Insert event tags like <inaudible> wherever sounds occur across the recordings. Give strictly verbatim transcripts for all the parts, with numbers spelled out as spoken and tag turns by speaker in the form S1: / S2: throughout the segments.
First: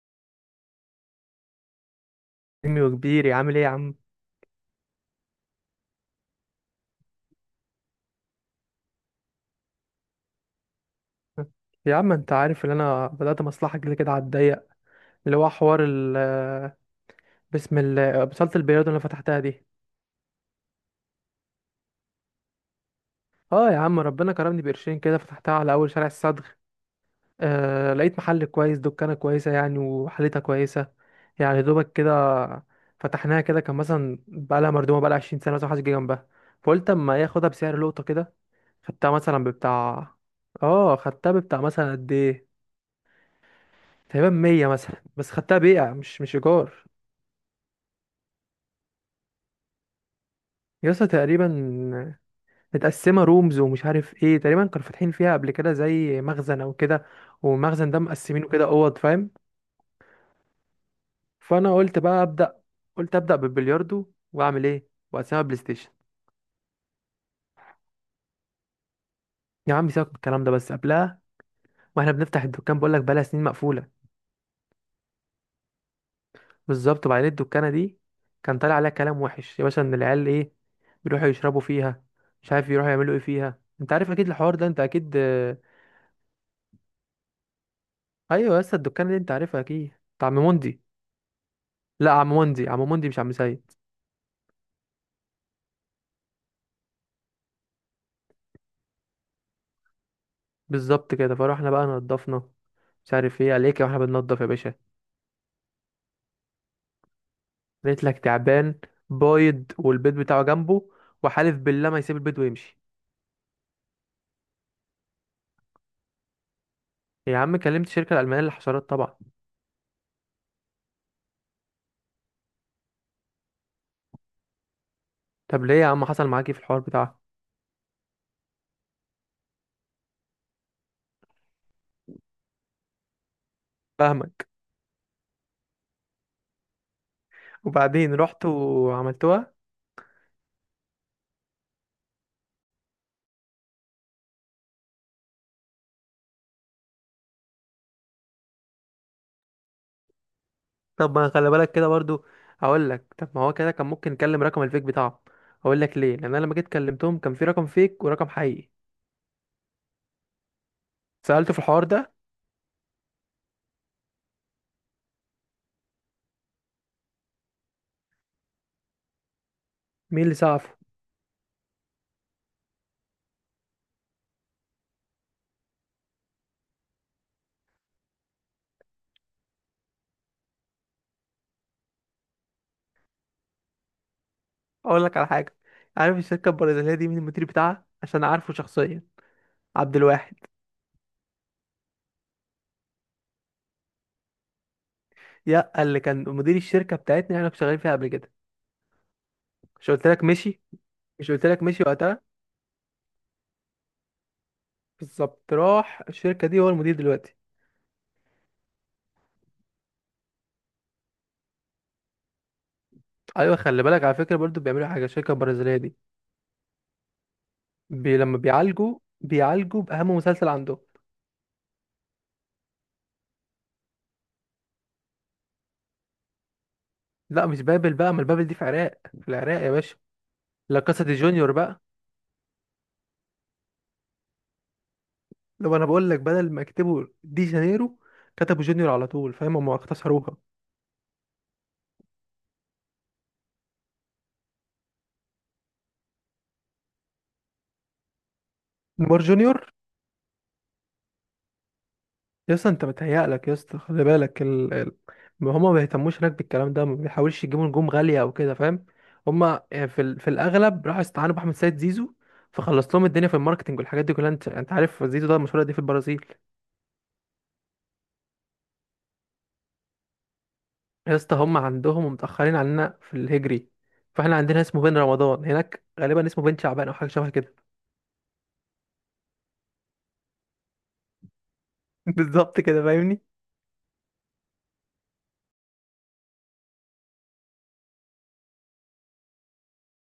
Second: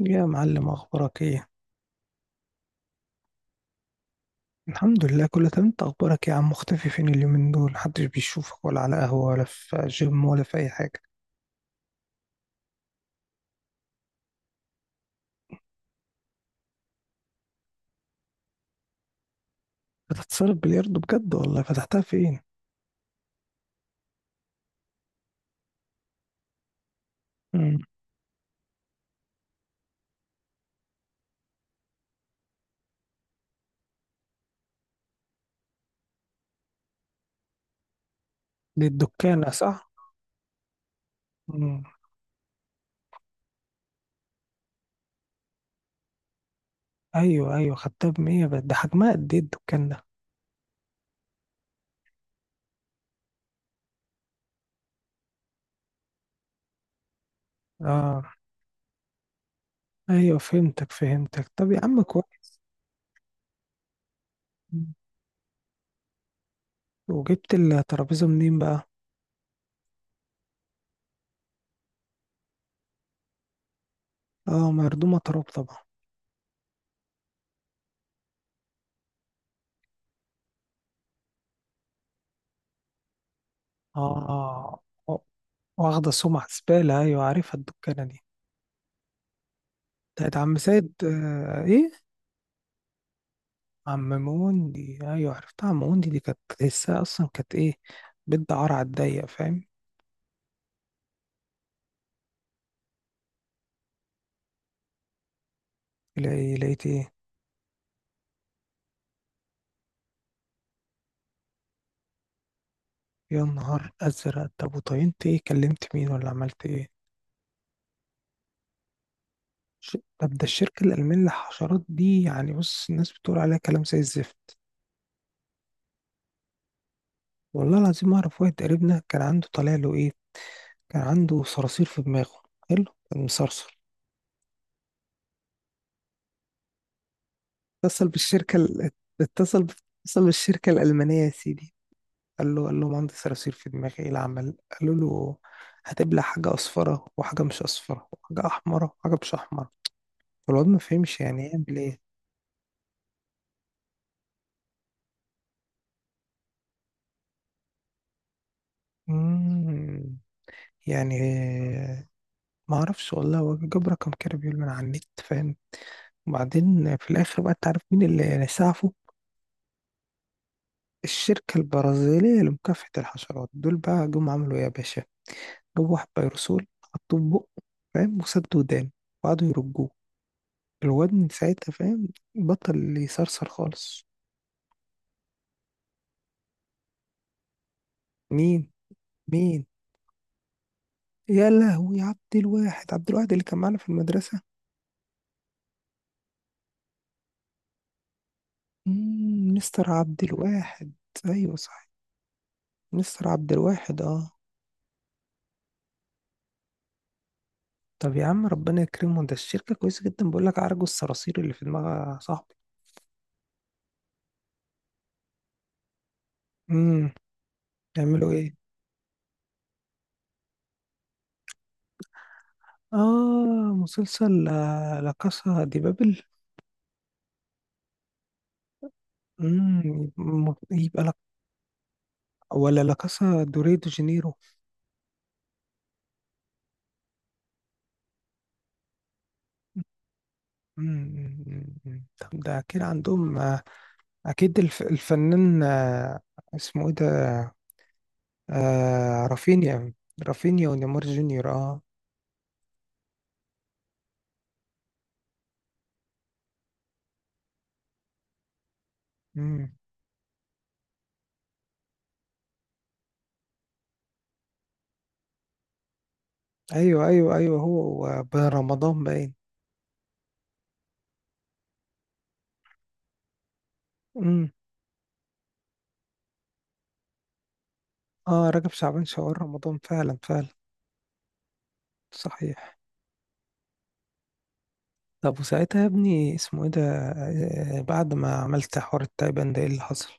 S1: يا معلم اخبارك ايه؟
S2: حجمي وكبيري عامل ايه يا عم؟
S1: الحمد لله كله تمام. انت اخبارك ايه يا عم؟ مختفي فين اليومين دول؟ محدش بيشوفك ولا على قهوة ولا في جيم ولا في اي حاجة.
S2: يا عم انت عارف ان انا بدأت مصلحة كده كده على الضيق، اللي هو حوار ال بسم الله بصالة البلياردو اللي أنا فتحتها دي.
S1: بتتصرف بلياردو بجد؟ والله فتحتها فين؟
S2: اه يا عم ربنا كرمني بقرشين كده، فتحتها على اول شارع الصدغ.
S1: امم.
S2: آه لقيت محل كويس، دكانة كويسة يعني وحالتها كويسة، يعني دوبك كده. فتحناها كده، كان مثلا بقالها مردومة بقالها عشرين سنة مثلا محدش جه جنبها، فقلت اما ايه اخدها بسعر لقطة كده.
S1: دي
S2: خدتها مثلا
S1: الدكانة صح؟
S2: ببتاع، اه خدتها ببتاع
S1: امم.
S2: مثلا قد ايه؟ تقريبا مية مثلا، بس خدتها بيع مش مش ايجار.
S1: ايوه ايوه، خدتها بمية؟ بقت ده حجمها قد ايه الدكان ده؟
S2: يا اسطى تقريبا متقسمه رومز ومش عارف ايه، تقريبا كانوا فاتحين فيها قبل كده زي مخزن او كده، والمخزن ده
S1: اه.
S2: مقسمينه كده اوض فاهم.
S1: ايوه فهمتك فهمتك، طب
S2: فانا
S1: يا
S2: قلت
S1: عم
S2: بقى
S1: كويس.
S2: ابدا، قلت ابدا بالبلياردو، واعمل ايه
S1: مم.
S2: واقسمها بلاي ستيشن.
S1: وجبت الترابيزة منين بقى؟
S2: يا عم سيبك من الكلام ده بس، قبلها واحنا بنفتح الدكان بقول لك بقالها سنين مقفوله.
S1: اه مردومة تراب طبعا.
S2: بالظبط، وبعدين الدكانه دي كان طالع عليها كلام وحش يا باشا، ان العيال ايه بيروحوا يشربوا فيها، مش عارف يروحوا يعملوا ايه فيها، انت عارف اكيد الحوار ده انت
S1: اه
S2: اكيد.
S1: واخدة سمعة زبالة، ايوه عارفها الدكانة دي،
S2: ايوه، لسه الدكان اللي انت عارفها اكيد بتاع عم
S1: بتاعت عم
S2: موندي.
S1: سيد. آه ايه؟
S2: لا عم موندي، عم موندي مش عم سيد.
S1: عم موندي، ايوه عرفتها، عم موندي دي كانت تحسها اصلا، كانت ايه، بنت عار على الضيق، فاهم.
S2: بالظبط كده، فروحنا بقى نضفنا، مش عارف ايه عليك واحنا بننضف يا باشا.
S1: لقي- لقيت ايه؟
S2: لقيت لك تعبان بايض والبيض بتاعه جنبه، وحالف بالله ما يسيب البيض ويمشي.
S1: يا نهار ازرق، طب وطينت ايه؟ كلمت مين؟ ولا عملت ايه؟
S2: يا عم كلمت الشركه الالمانيه للحشرات طبعا.
S1: ش- طب ده الشركه الالمانيه للحشرات دي يعني، بص الناس بتقول عليها كلام زي الزفت.
S2: طب ليه يا عم؟ حصل معاك ايه في الحوار بتاعها؟
S1: والله العظيم اعرف واحد قريبنا كان عنده طالع له ايه، كان عنده صراصير في دماغه. حلو. كان مصرصر.
S2: فاهمك.
S1: اتصل
S2: وبعدين رحت
S1: بالشركه ال-
S2: وعملتوها؟
S1: اتصل اتصل بالشركه الالمانيه يا سيدي. قال له قال له مهندس صراصير في دماغي ايه العمل، قالوا له هتبلع حاجة أصفرة وحاجة مش أصفرة وحاجة أحمرة وحاجة مش أحمرة. فالواد ما
S2: طب
S1: فهمش
S2: ما
S1: يعني
S2: خلي
S1: ايه
S2: بالك
S1: يعمل
S2: كده
S1: ايه.
S2: برضو، اقول لك، طب ما هو كده كان ممكن نكلم رقم الفيك بتاعه. اقول لك ليه، لان انا لما جيت كلمتهم كان في رقم فيك ورقم حقيقي.
S1: مم، يعني.
S2: سألته في الحوار ده.
S1: ما اعرفش والله، هو جاب رقم كده بيقول من على النت، فاهم. وبعدين في الاخر بقى تعرف مين اللي سعفه؟
S2: مين اللي سقفه؟
S1: الشركة البرازيلية لمكافحة الحشرات. دول بقى جم عملوا ايه يا باشا؟ جابوا واحد بيرسول حطوه في بقه، فاهم، وسد ودان، وقعدوا يرجوه. الواد من ساعتها، فاهم، بطل يصرصر خالص.
S2: اقول لك على حاجه. عارف الشركه البرازيليه دي مين المدير بتاعها؟ عشان عارفه
S1: مين؟
S2: شخصيا.
S1: مين؟
S2: عبد الواحد.
S1: يا لهوي، عبد الواحد؟ عبد الواحد اللي كان معانا في المدرسة؟
S2: يا اللي كان مدير الشركه بتاعتنا اللي احنا كنا شغالين فيها قبل كده.
S1: مم، مستر
S2: مش قلت
S1: عبد
S2: لك مشي؟
S1: الواحد.
S2: مش قلت
S1: ايوه
S2: لك مشي
S1: صح،
S2: وقتها؟
S1: مستر عبد الواحد، اه.
S2: بالظبط، راح الشركه دي هو المدير دلوقتي.
S1: طب يا عم ربنا يكرمه، ده الشركة كويسة جدا، بقول لك عرجوا الصراصير اللي في دماغها صاحبي.
S2: ايوه، خلي بالك على فكره برضو، بيعملوا حاجه الشركه البرازيليه دي.
S1: امم.
S2: بي
S1: يعملوا
S2: لما
S1: ايه؟
S2: بيعالجوا بيعالجوا باهم مسلسل عندهم.
S1: اه مسلسل. آه، لا كاسا دي بابل.
S2: لا مش بابل بقى، ما البابل دي في العراق، في العراق يا
S1: امم.
S2: باشا.
S1: يبقى
S2: لا
S1: يبقى
S2: كاسا دي
S1: لك،
S2: جونيور بقى.
S1: ولا لا كاسا دوري دو جانيرو.
S2: لو انا بقول لك، بدل ما يكتبوا دي جانيرو كتبوا جونيور على طول، فاهم؟ هم اختصروها.
S1: مم، مم، مم. طب ده أكيد عندهم، آه، أكيد الف- الفنان، آه، اسمه إيه ده؟
S2: نيمار
S1: آه،
S2: جونيور.
S1: رافينيا. رافينيا ونيمار جونيور، أه.
S2: يا اسطى انت متهيألك، يا اسطى خلي بالك ال... ال... ما هما ما بيهتموش هناك بالكلام ده، ما بيحاولش يجيبوا نجوم غالية او كده، فاهم؟ هما
S1: مم.
S2: يعني في ال... في الاغلب راحوا استعانوا باحمد سيد زيزو، فخلص لهم الدنيا في الماركتنج والحاجات دي كلها. انت انت عارف زيزو ده مشهور قد ايه في البرازيل.
S1: أيوه أيوه أيوه، هو بن رمضان باين.
S2: يا اسطى هما عندهم ومتأخرين عننا في الهجري، فاحنا
S1: مم.
S2: عندنا اسمه بن رمضان، هناك غالبا اسمه بن شعبان او حاجة شبه كده.
S1: أه رجب شعبان شوال رمضان، فعلا فعلا.
S2: <laughs> بالظبط
S1: صحيح.
S2: كده فاهمني.
S1: طب وساعتها يا ابني اسمه إيه ده؟ آه، بعد ما عملت حوار التايبان ده إيه اللي حصل؟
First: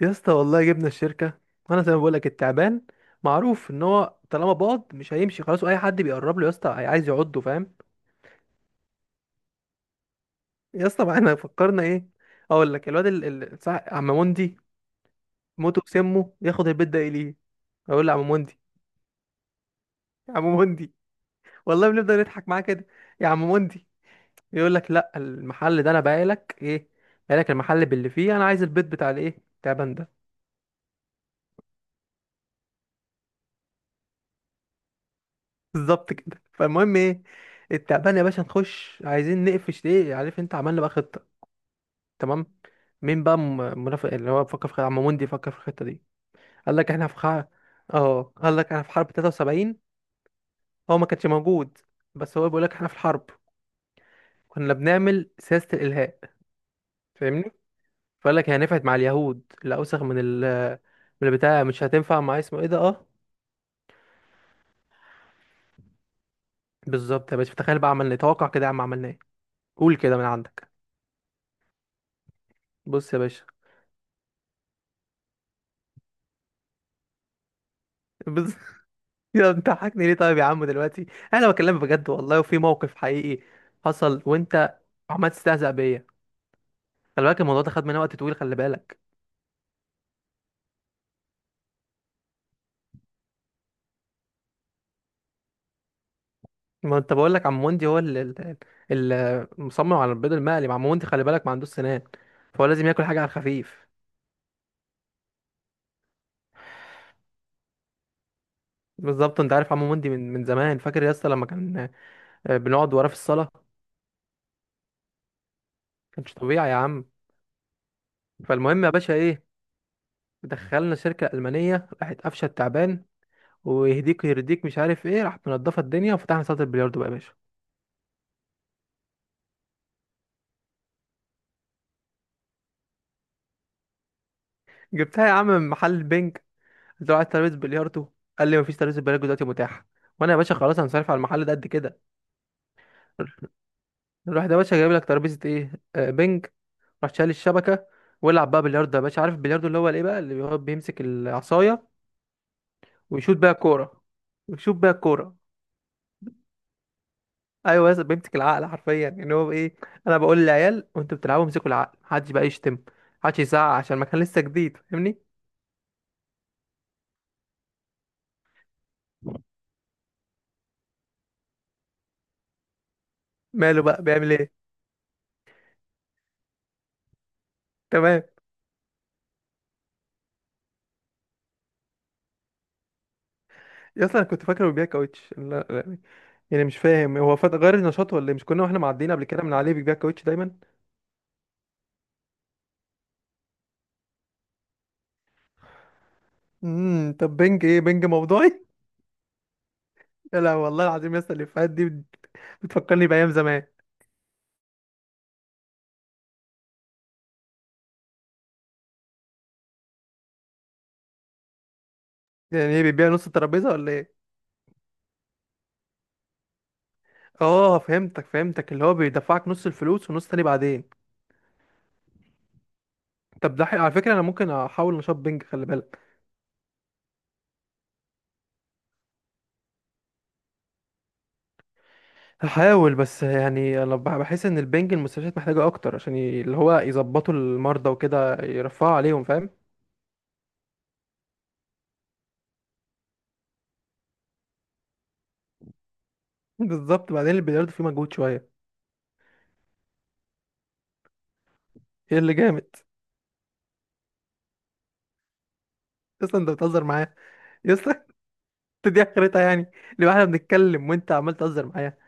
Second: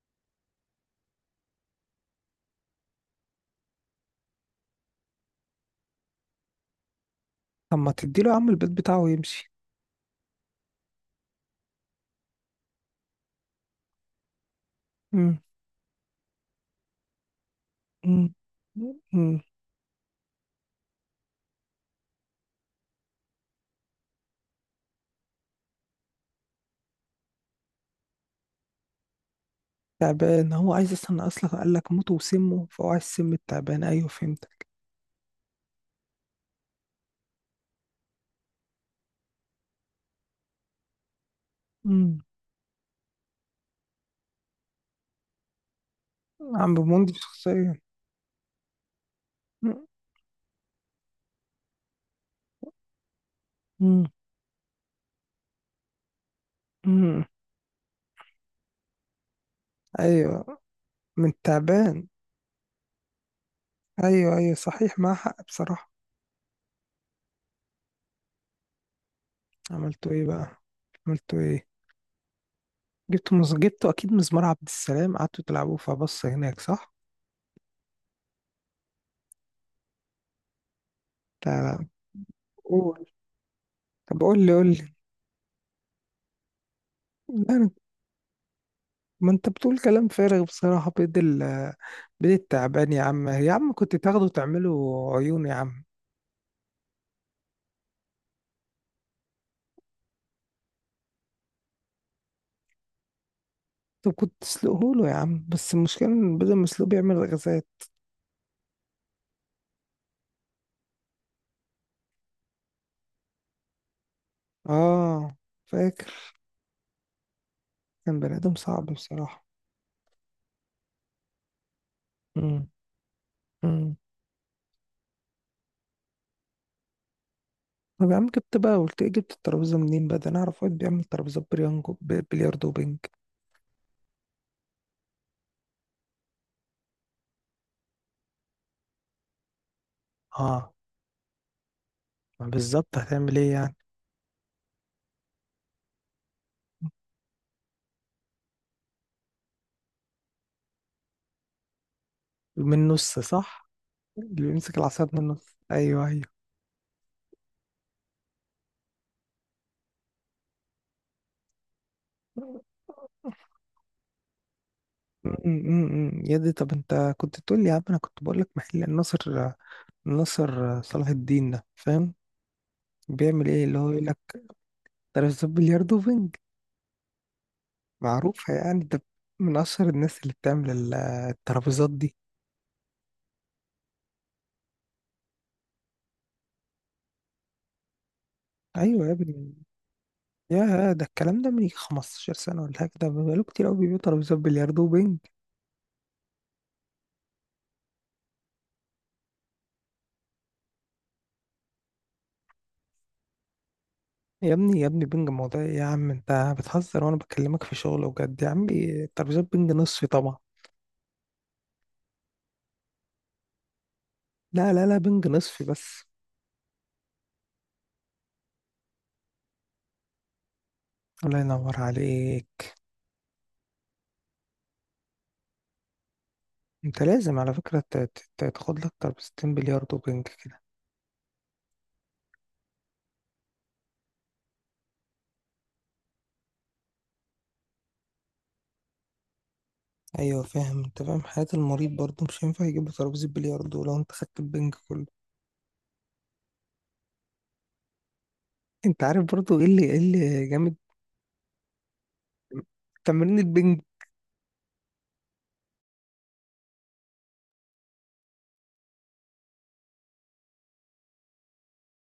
S2: يا اسطى والله جبنا الشركه، وانا زي ما بقول لك التعبان معروف ان هو طالما باض مش هيمشي خلاص، واي حد بيقرب له يا اسطى هي- عايز يعضه فاهم.
S1: طب ما تديله يا عم البيت بتاعه ويمشي.
S2: يا اسطى ما احنا فكرنا ايه، اقول لك الواد ال- ال- صح عم موندي
S1: مم.
S2: موته بسمه، ياخد البيت ده اليه. اقول له يا عم
S1: مم.
S2: موندي،
S1: مم.
S2: يا عم موندي، والله بنفضل نضحك معاه كده. يا عم موندي، يقول لك لا المحل ده انا بايع لك ايه، بايع لك المحل باللي فيه، انا عايز البيت بتاع الايه التعبان ده.
S1: تعبان، هو عايز اصلا، اصلا قال لك موته وسمه، فهو عايز سم التعبان، ايوه فهمتك.
S2: بالظبط كده. فالمهم ايه، التعبان يا باشا نخش عايزين نقفش ايه عارف انت، عملنا بقى خطه
S1: امم.
S2: تمام. مين بقى م- منافق اللي هو فكر في خ- عم موندي فكر في الخطه دي.
S1: عم
S2: قال لك احنا
S1: بموند
S2: في حرب،
S1: شخصيا.
S2: اه قال لك احنا في حرب تلاتة وسبعين،
S1: مم.
S2: هو ما كانش موجود بس هو بيقول لك احنا في الحرب.
S1: مم.
S2: كنا بنعمل سياسه الالهاء
S1: مم.
S2: فاهمني. فقال لك هي نفعت مع اليهود، لا اوسخ من ال،
S1: ايوه.
S2: من
S1: من
S2: البتاع مش
S1: التعبان.
S2: هتنفع مع اسمه ايه ده اه.
S1: ايوه ايوه صحيح، معاه حق بصراحه.
S2: بالظبط يا باشا، تخيل بقى عملنا ايه، توقع كده يا عم، عملنا ايه؟ قول
S1: عملتوا
S2: كده من
S1: ايه بقى؟
S2: عندك.
S1: عملتوا ايه؟
S2: بص يا
S1: جبتوا
S2: باشا،
S1: مز... جبتوا اكيد مزمار عبد السلام قعدتوا تلعبوه فبص هناك، صح؟
S2: بص <laughs> يا انت حاكني ليه طيب يا عم دلوقتي؟ انا
S1: لا
S2: بكلمك
S1: لا.
S2: بجد والله وفي موقف
S1: قول.
S2: حقيقي
S1: طب
S2: حصل،
S1: قول لي قول
S2: وانت
S1: لي.
S2: عمال تستهزأ بيا. خلي بالك الموضوع
S1: لا،
S2: ده خد مننا وقت طويل، خلي بالك.
S1: ما انت بتقول كلام فارغ بصراحه، بيد ال... بيد التعبان يا عم، يا عم كنت تاخده تعمله عيون يا عم.
S2: ما انت بقول لك عم وندي هو اللي المصمم على البيض المقلي، عم وندي خلي بالك ما عندوش سنان، فهو لازم ياكل حاجه على الخفيف.
S1: طب كنت تسلقه له يا عم، بس المشكلة إن بدل ما يسلقه بيعمل غازات.
S2: بالظبط. انت عارف عم وندي من من زمان، فاكر يا اسطى لما كان آه، بنقعد وراه في الصاله،
S1: اه فاكر،
S2: كانش طبيعي يا عم.
S1: كان بني آدم
S2: فالمهم
S1: صعب
S2: يا باشا
S1: بصراحة.
S2: ايه، دخلنا شركه المانيه، راحت قفشه
S1: مم.
S2: التعبان
S1: مم.
S2: ويهديك ويرديك مش عارف ايه، راحت منضفه الدنيا وفتحنا صاله البلياردو بقى يا باشا.
S1: طب يا عم جبت بقى، قلت ايه، جبت الترابيزة منين بقى؟ ده أنا أعرف واحد بيعمل ترابيزات بريانجو، ب- بلياردو وبنج.
S2: جبتها يا عم من محل البنج، قلت له عايز ترابيزه بلياردو. قال لي مفيش ترابيزه بلياردو دلوقتي متاحه، وانا يا باشا
S1: اه.
S2: خلاص هنصرف على المحل ده قد كده.
S1: ما بالظبط هتعمل ايه يعني؟
S2: الواحد يا باشا جايب لك ترابيزه ايه آه بنج، راح شايل الشبكه ويلعب بقى بلياردو يا باشا. عارف البلياردو اللي هو الايه بقى، اللي هو بيمسك العصايه
S1: من النص،
S2: ويشوط بيها
S1: صح؟
S2: الكوره،
S1: اللي
S2: ويشوط
S1: بيمسك
S2: بيها
S1: العصاية من
S2: الكوره.
S1: النص، أيوه أيوه.
S2: ايوه، بس بيمسك العقل حرفيا ان هو ايه، انا بقول للعيال وانتوا بتلعبوا امسكوا العقل، محدش بقى يشتم، محدش يزعق عشان المكان لسه جديد فاهمني.
S1: امم، يا دي. طب انت كنت تقول لي يا عم، انا كنت بقول لك محل الناصر، الناصر صلاح الدين ده، فاهم، بيعمل ايه اللي
S2: ماله
S1: هو
S2: بقى،
S1: يقول لك
S2: بيعمل ايه؟
S1: ترابيزات بلياردو وبنج،
S2: تمام.
S1: معروفة يعني، ده من أشهر الناس اللي بتعمل ال- الترابيزات دي.
S2: يا اصلا انا كنت فاكره بيبيع كاوتش، لا لا، يعني مش فاهم هو فات غير نشاطه ولا إيه؟ مش كنا واحنا
S1: أيوة
S2: معديين
S1: يا
S2: قبل كده من
S1: ابني،
S2: عليه بيبيع كاوتش دايما.
S1: يا ده الكلام ده من يجي 15 سنة ولا حاجة، ده بقاله كتير أوي بيبيعوا ترابيزات بلياردو وبينج.
S2: امم، طب بنج ايه؟ بنج موضوعي؟ يا لا والله العظيم يا اسطى، الافيهات دي بت- بتفكرني بايام زمان.
S1: يا ابني يا ابني، بينج موضوع إيه يا عم؟ أنت بتهزر وأنا بكلمك في شغل وجد، يا عمي ترابيزات بينج نصفي طبعا.
S2: يعني ايه؟ بيبيع نص الترابيزه ولا ايه؟
S1: لا لا لا، بينج نصفي بس.
S2: اه فهمتك فهمتك، اللي هو بيدفعك نص الفلوس ونص تاني بعدين.
S1: الله ينور عليك.
S2: طب ده حي... على فكره انا ممكن احاول نشاط بنج خلي بالك.
S1: أنت لازم على فكرة ت- ت- ت- تاخد لك ترابيزتين بلياردو وبينج كده.
S2: هحاول، بس يعني انا بح- بحس ان البنج المستشفيات محتاجه اكتر، عشان ي... اللي هو يظبطوا المرضى وكده يرفعوا عليهم فاهم.
S1: أيوة فاهم، أنت فاهم حياة المريض برضه، مش هينفع يجيب له ترابيزة بلياردو لو أنت خدت البنج كله.
S2: <laughs> بالظبط. بعدين البلياردو فيه مجهود شويه.
S1: انت عارف برضو ايه اللي ايه اللي جامد؟
S2: ايه اللي جامد؟
S1: تمرين البنج.
S2: اصلا انت بتهزر معايا يا اسطى <laughs> انت دي اخرتها يعني؟ لو احنا بنتكلم وانت عمال تهزر معايا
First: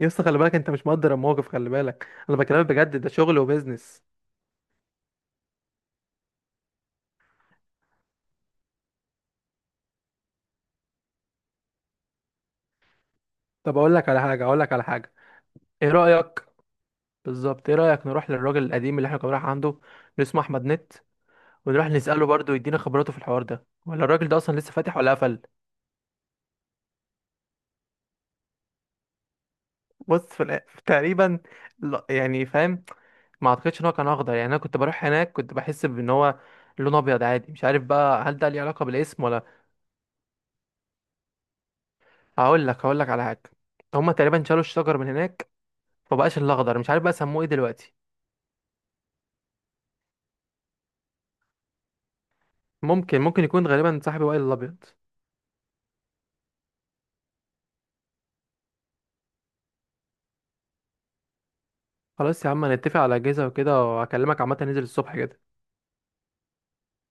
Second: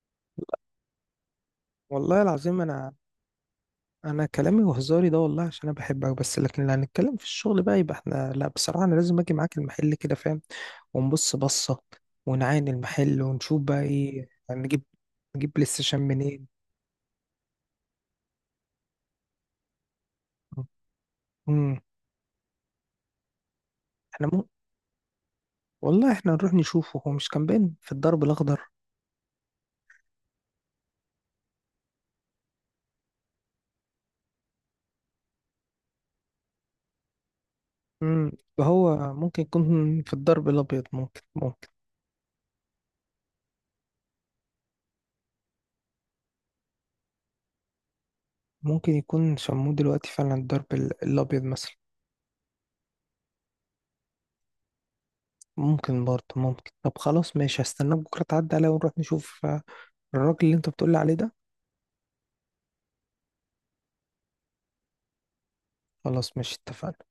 S2: يا اسطى، خلي بالك انت مش مقدر الموقف، خلي بالك
S1: والله
S2: انا
S1: العظيم
S2: بكلمك
S1: انا
S2: بجد، ده شغل وبيزنس.
S1: انا كلامي وهزاري ده والله عشان انا بحبك بس، لكن لو هنتكلم في الشغل بقى يبقى احنا، لا بصراحة انا لازم اجي معاك المحل كده، فاهم، ونبص بصة ونعاين المحل ونشوف
S2: طب
S1: بقى
S2: اقول لك على
S1: ايه
S2: حاجه، اقول لك
S1: هنجيب.
S2: على حاجه.
S1: نجيب بلاي
S2: ايه
S1: ستيشن
S2: رايك،
S1: منين؟
S2: بالظبط ايه رايك نروح للراجل القديم اللي احنا كنا رايح عنده اللي اسمه احمد نت،
S1: امم.
S2: ونروح نساله برضه يدينا خبراته في الحوار ده، ولا
S1: احنا
S2: الراجل ده
S1: مو...
S2: اصلا لسه فاتح ولا قفل.
S1: والله احنا نروح نشوفه، هو مش كان باين في الدرب الاخضر؟
S2: بص في الآ- تقريبا، لا يعني فاهم ما اعتقدش ان هو كان اخضر، يعني انا كنت بروح هناك كنت بحس بان هو لون ابيض عادي، مش عارف بقى
S1: امم.
S2: هل ده ليه علاقه
S1: فهو
S2: بالاسم
S1: ممكن
S2: ولا.
S1: يكون في الدرب الابيض، ممكن ممكن.
S2: هقول لك، هقول لك على حاجه، هما تقريبا شالوا الشجر من هناك، فبقاش الاخضر، مش عارف بقى سموه ايه دلوقتي.
S1: ممكن يكون شموه دلوقتي فعلا الدرب ال- الابيض مثلا.
S2: ممكن، ممكن يكون غالبا صاحبي وائل الابيض.
S1: ممكن برضه، ممكن. طب خلاص ماشي، هستناك بكرة تعدي عليا ونروح نشوف، آه، الراجل اللي انت بتقولي عليه ده.
S2: خلاص يا عم، هنتفق على اجازه وكده، وهكلمك عامه ننزل الصبح كده.
S1: خلاص ماشي اتفقنا.